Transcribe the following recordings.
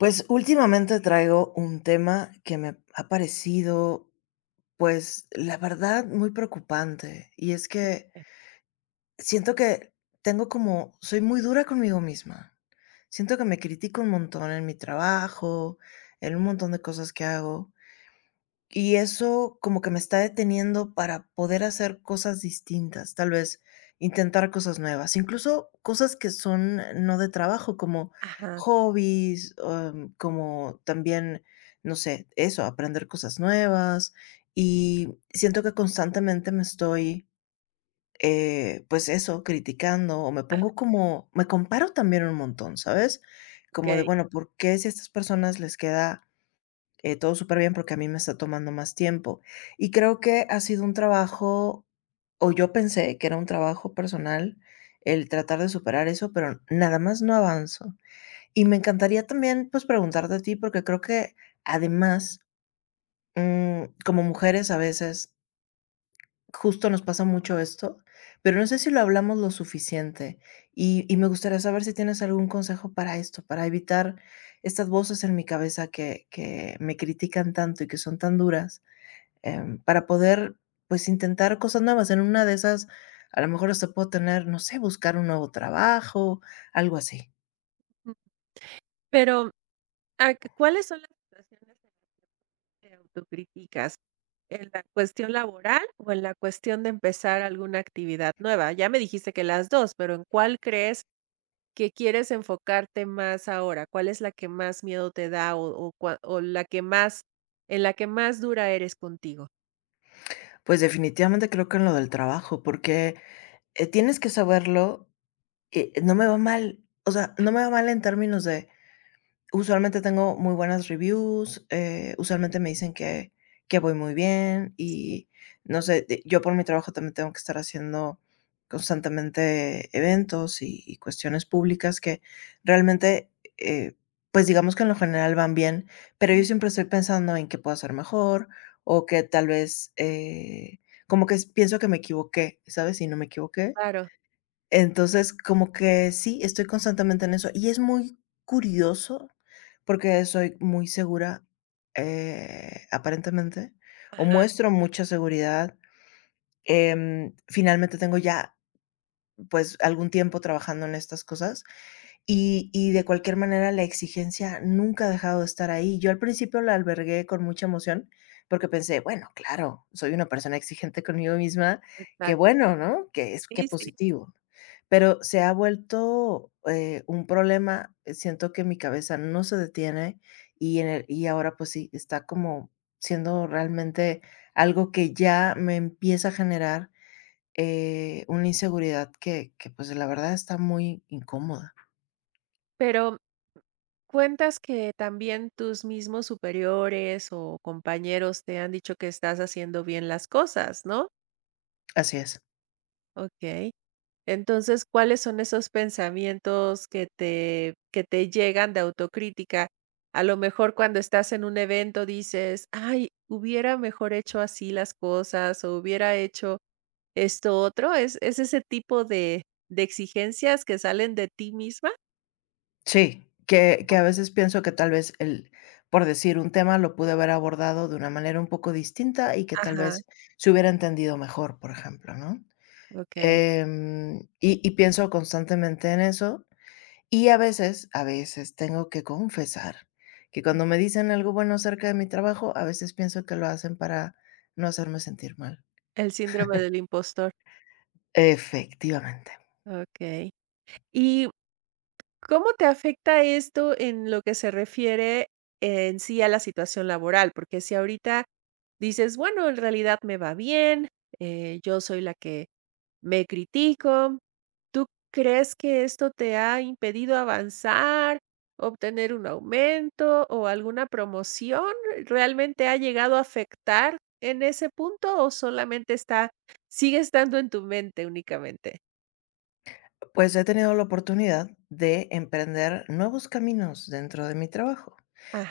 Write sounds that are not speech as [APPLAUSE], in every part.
Pues, últimamente traigo un tema que me ha parecido, pues, la verdad, muy preocupante, y es que siento que tengo como soy muy dura conmigo misma. Siento que me critico un montón en mi trabajo, en un montón de cosas que hago. Y eso como que me está deteniendo para poder hacer cosas distintas, tal vez, intentar cosas nuevas. Incluso cosas que son n no de trabajo, como Ajá. hobbies, am, como también, no sé, eso, aprender cosas nuevas. Y siento que constantemente me estoy, eh, pues, eso, criticando, o me Ah. pongo como me comparo también un montón, ¿sabes?, como de, Okey. bueno, ¿por qué, si a estas personas les queda, eh, todo superbién, por qué a mí me está tomando más tiempo? Y creo que ha sido un trabajo o yo pensé que era un trabajo personal, el tratar de superar eso, pero nada más no avanzo. Y me encantaría también, pues, preguntarte a ti, porque creo que además, mm, como mujeres, a veces justo nos pasa mucho esto, pero no sé si lo hablamos lo suficiente, y y me gustaría saber si tienes algún consejo para esto, para evitar estas voces en mi cabeza que que me critican tanto y que son tan duras, em, para poder, pues, intentar cosas nuevas. En una de esas, a lo mejor, hasta puedo tener, no sé, buscar un nuevo trabajo, algo así. Pero, mm, ah, ¿cuales son las situaciones en [UNINTELLIGIBLE] te auto críticas? ¿En la cuestión laboral o en la cuestión de empezar alguna actividad nueva? Ya me dijiste que las dos. Pero, ¿en cuál crees que quieres enfocarte más ahora? ¿Cuál es la que más miedo te da o o o cua o la que más en la que más dura eres contigo? Pues definitivamente creo que en lo del trabajo, porque, eh, tienes que saberlo, eh, no me va mal. O sea, no me va mal en términos de, usualmente tengo muy buenas reviews, eh, usualmente me dicen que que voy muy bien Sí. y no sé, eh, yo por mi trabajo también tengo que estar haciendo, constantemente eventos y cuestiones públicas que realmente, eh, pues digamos que en lo general van bien, pero yo siempre estoy pensando en que pueda ser mejor o que tal vez, eh, como que pienso que me equivoqué, ¿sabes?, y no me equivoqué. Claro. Entonces como que sí, estoy constantemente en eso y es muy curioso porque soy muy segura, eh, aparentemente o Ajá. muestro mucha seguridad, em, finalmente tengo ya, pues algún tiempo trabajando en estas cosas y y de cualquier manera, la exigencia nunca ha dejado de estar ahí. Yo al principio la albergué con mucha emoción porque pensé: "Bueno, claro, soy una persona exigente conmigo misma. Qué Exacto. bueno, ¿no? Que es que Sí, sí. positivo", pero se ha vuelto, eh, un problema. Siento que mi cabeza no se detiene y en el y ahora pues sí, está como siendo realmente algo que ya me empieza a generar, eh, una inseguridad que que pues la verdad está muy incómoda. Pero, cuentas que también tus mismos superiores o compañeros te han dicho que estás haciendo bien las cosas, ¿no? Así es. Okey. Entonces, ¿cuáles son esos pensamientos que te que te llegan de autocrítica? A lo mejor cuando estás en un evento dices: "Ay, hubiera mejor hecho así las cosas o hubiera hecho esto otro", ¿es es ese tipo de de exigencias que salen de ti misma? Sí, que que a Okey. veces pienso que tal vez el por decir un tema lo pude haber abordado de una manera un poco distinta y que tal Ajá. vez se hubiera entendido mejor, por ejemplo, ¿no?, Okey. em, y y pienso constantemente en eso. Y a veces, a veces tengo que confesar que cuando me dicen algo bueno acerca de mi trabajo, a veces pienso que lo hacen para no hacerme sentir mal. El síndrome [CHUCKLES] del impostor. Efectivamente. Okey. Y ¿cómo te afecta esto en lo que se refiere en sí a la situación laboral? Porque si ahorita dices bueno, en realidad me va bien, eh, yo soy la que me critico. ¿Tú crees que esto te ha impedido avanzar, obtener un aumento o alguna promoción? ¿Realmente ha llegado a afectar en ese punto o solamente está sigue estando en tu mente únicamente? Pues, he tenido la oportunidad de emprender nuevos caminos dentro de mi trabajo.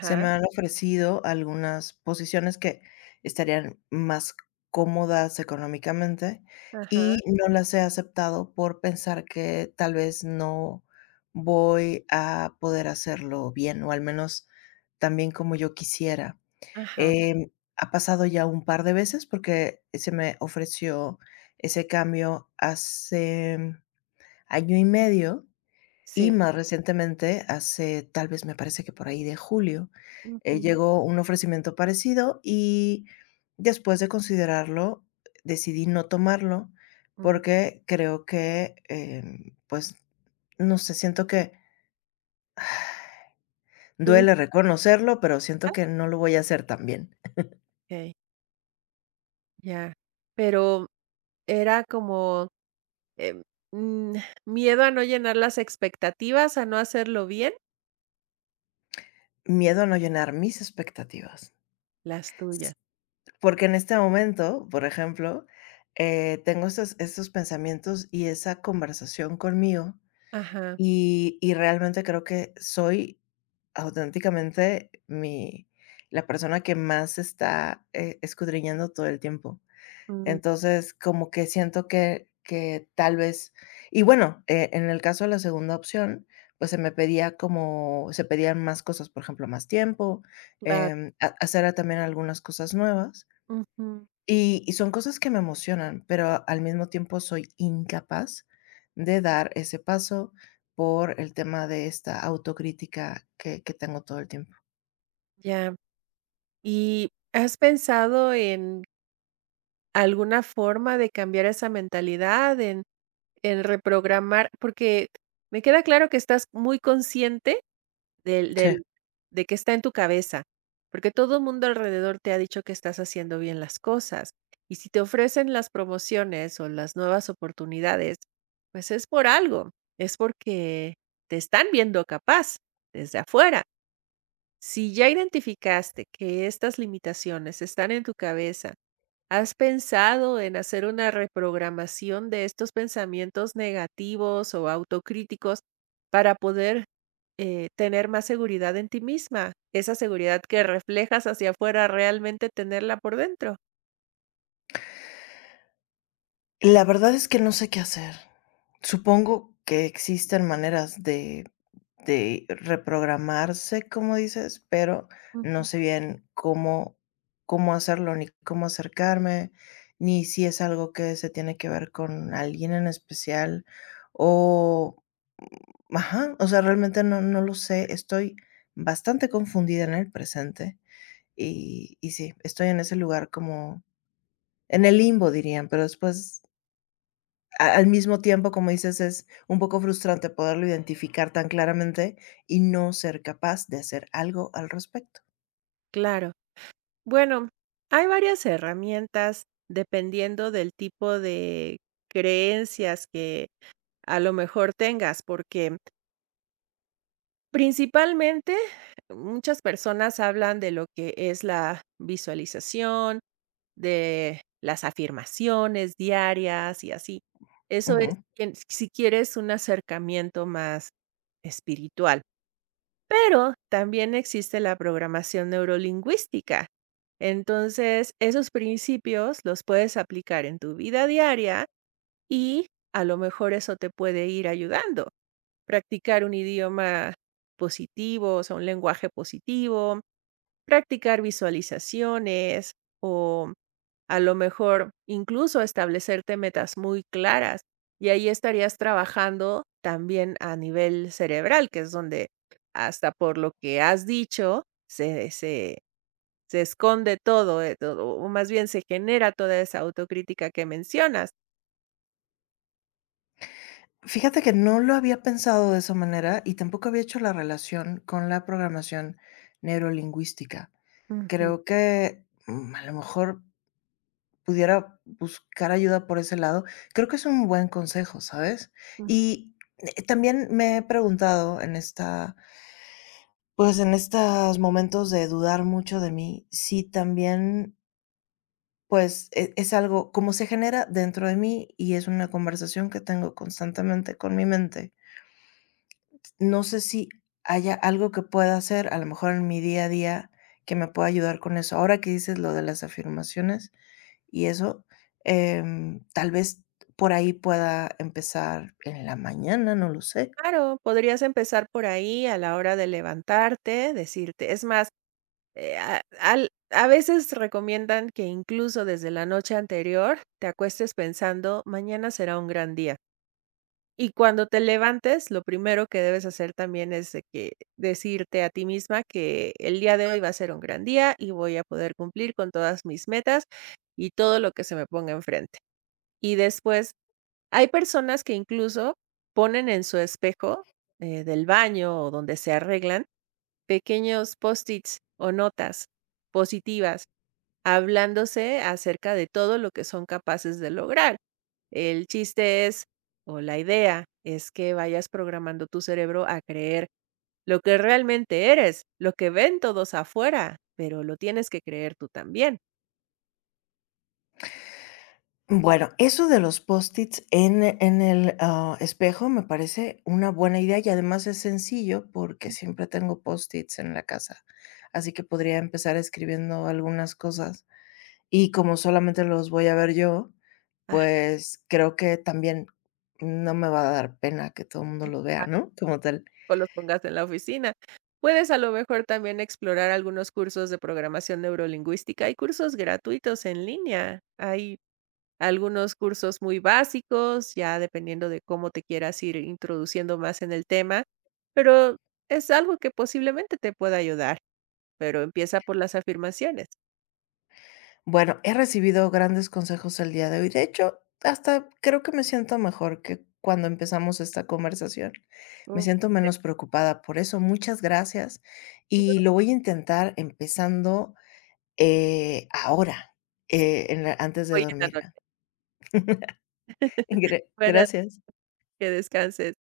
Se me han ofrecido algunas posiciones que estarían más cómodas económicamente, Ajá. y no las he aceptado por pensar que tal vez no voy a poder hacerlo bien, o, al menos, tan bien como yo quisiera. Ajá. Em, ha pasado ya, un par de veces porque se me ofreció ese cambio hace, mm, año y medio, y Sí. más recientemente hace, tal vez, me parece que, por ahí de julio, eh, Ujú. llegó un ofrecimiento parecido, y, después de considerarlo, decidí no tomarlo Ujú. porque creo que, em, pues, no sé, siento que, [SIGHS] duele Tuviste. reconocerlo, pero siento ¿Eh? que no lo voy a hacer tan bien. [CHUCKLES] Okey. Ya, pero, ¿era como, eh, mm, miedo a no llenar las expectativas, a no hacerlo bien? Miedo a no llenar mis expectativas. Las tuyas. Porque, en este momento, por ejemplo, eh, tengo esos esos pensamientos y esa conversación conmigo, Ajá. y y realmente, creo que soy, auténticamente, mi la persona que más está, eh, escudriñando todo el tiempo. Mm. Entonces, como que siento que que, tal vez Y bueno, eh, en el caso de la segunda opción, pues, se me pedía como se pedían más cosas, por ejemplo, más tiempo, Claro. em, ha hacer, ah, también algunas cosas nuevas. Ujú. Y y son cosas que me emocionan, pero al mismo tiempo, soy incapaz de dar ese paso, por el tema de esta autocrítica que que tengo todo el tiempo. Ya. Y, ¿has pensado en alguna forma de cambiar esa mentalidad, en en reprogramar? Porque me queda claro que estás muy consciente del Sí. del de que está en tu cabeza, porque todo mundo alrededor, te ha dicho que estás haciendo bien las cosas, y si te ofrecen las promociones, o las nuevas oportunidades, pues, es por algo, es porque te están viendo capaz, desde afuera. Si ya identificaste que estas limitaciones están en tu cabeza, ¿has pensado en hacer una reprogramación de estos pensamientos negativos o autocríticos para poder, eh, tener más seguridad en ti misma, esa seguridad que reflejas hacia fuera, realmente tenerla por dentro? La verdad es que no sé qué hacer. Supongo que existen maneras de de reprogramarse, como dices, pero no Ujú. sé bien cómo cómo hacerlo, ni cómo acercarme, ni si es algo que se tiene que ver con alguien en especial o, mm, ajá. O sea, realmente no, no lo sé. Estoy bastante confundida en el presente y y sí, estoy en ese lugar como, "en el limbo", dirían, pero después a al mismo tiempo, como dices es, un poco frustrante poderlo identificar tan claramente y no ser capaz de hacer algo al respecto. Claro. Bueno, hay varias herramientas dependiendo del tipo de creencias que a lo mejor tengas porque principalmente, muchas personas hablan de lo que es la visualización de las afirmaciones diarias, y así. Eso es Ujú. que, mm, si quieres un acercamiento más espiritual. Pero, también existe la programación neurolingüística. Entonces, esos principios los puedes aplicar en tu vida diaria y a lo mejor eso te puede ir ayudando. Practicar un idioma positivo, o sea, un lenguaje positivo, practicar visualizaciones, o a lo mejor, incluso establecerte metas muy claras. Y ahí estarías trabajando también a nivel cerebral, que es donde hasta por lo que has dicho, se se se esconde todo, eh, o o más bien se genera toda esa autocrítica que mencionas. Fíjate que no lo había pensado de esa manera y tampoco había hecho la relación con la programación neurolingüística. Ujú. Creo que, mm, a lo mejor, pudiera buscar ayuda por ese lado. Creo que es un buen consejo, ¿sabes? Mm. Y, eh, también me he preguntado en esta pues, en estos momentos de dudar mucho de mí, si también pues, e es algo Como se genera dentro de mí, y es una conversación que tengo constantemente con mi mente no sé si haya algo que pueda hacer, a lo mejor, en mi día a día, que me pueda ayudar con eso. Ahora que dices lo de las afirmaciones y eso, em, tal vez, por ahí pueda empezar, en la mañana, no lo sé. Claro. Podrías empezar por ahí, a la hora de levantarte, decirte Es más, eh, ah, al a veces, recomiendan que, incluso, desde la noche anterior, te acuestes pensando: "Mañana será un gran día", y cuando te levantes, lo primero que debes hacer, también, es de que, decirte a ti misma que: "El día de hoy va a ser un gran día y voy a poder cumplir con todas mis metas, y todo lo que se me ponga enfrente", y después hay personas que, incluso, ponen en su espejo, eh, del baño o donde se arreglan, pequeños post-its o notas, positivas, hablándose acerca de todo lo que son capaces de lograr. El chiste es o la idea es que vayas programando tu cerebro a creer lo que realmente eres, lo que ven todos afuera. Pero lo tienes que creer tú también. Mm, bueno, eso de los post-its en en el, ah, espejo, me parece una buena idea y además es sencillo porque siempre tengo post-its en la casa, así que podría empezar escribiendo algunas cosas, y como solamente los voy a ver yo, pues, creo que también, no me va a dar pena que todo mundo lo vea, [UNINTELLIGIBLE] ¿no?, como tal. O los pongas en la oficina. Puedes, a lo mejor, también, explorar algunos cursos de programación neurolingüística, hay cursos gratuitos en línea, hay algunos cursos muy básicos, ya dependiendo de cómo te quieras ir introduciendo más en el tema, pero es algo que posiblemente te pueda ayudar, pero empieza por las afirmaciones. Bueno, he recibido grandes consejos el día de hoy, de hecho, hasta creo que me siento mejor que cuando empezamos esta conversación, me siento [UNINTELLIGIBLE] menos preocupada por eso, muchas gracias y [UNINTELLIGIBLE] lo voy a intentar empezando, eh, ahora, eh, en la antes de Hoy, en la dormir la noche. [CHUCKLES] [CHUCKLES] Gra Bueno. gracias. Que descanses.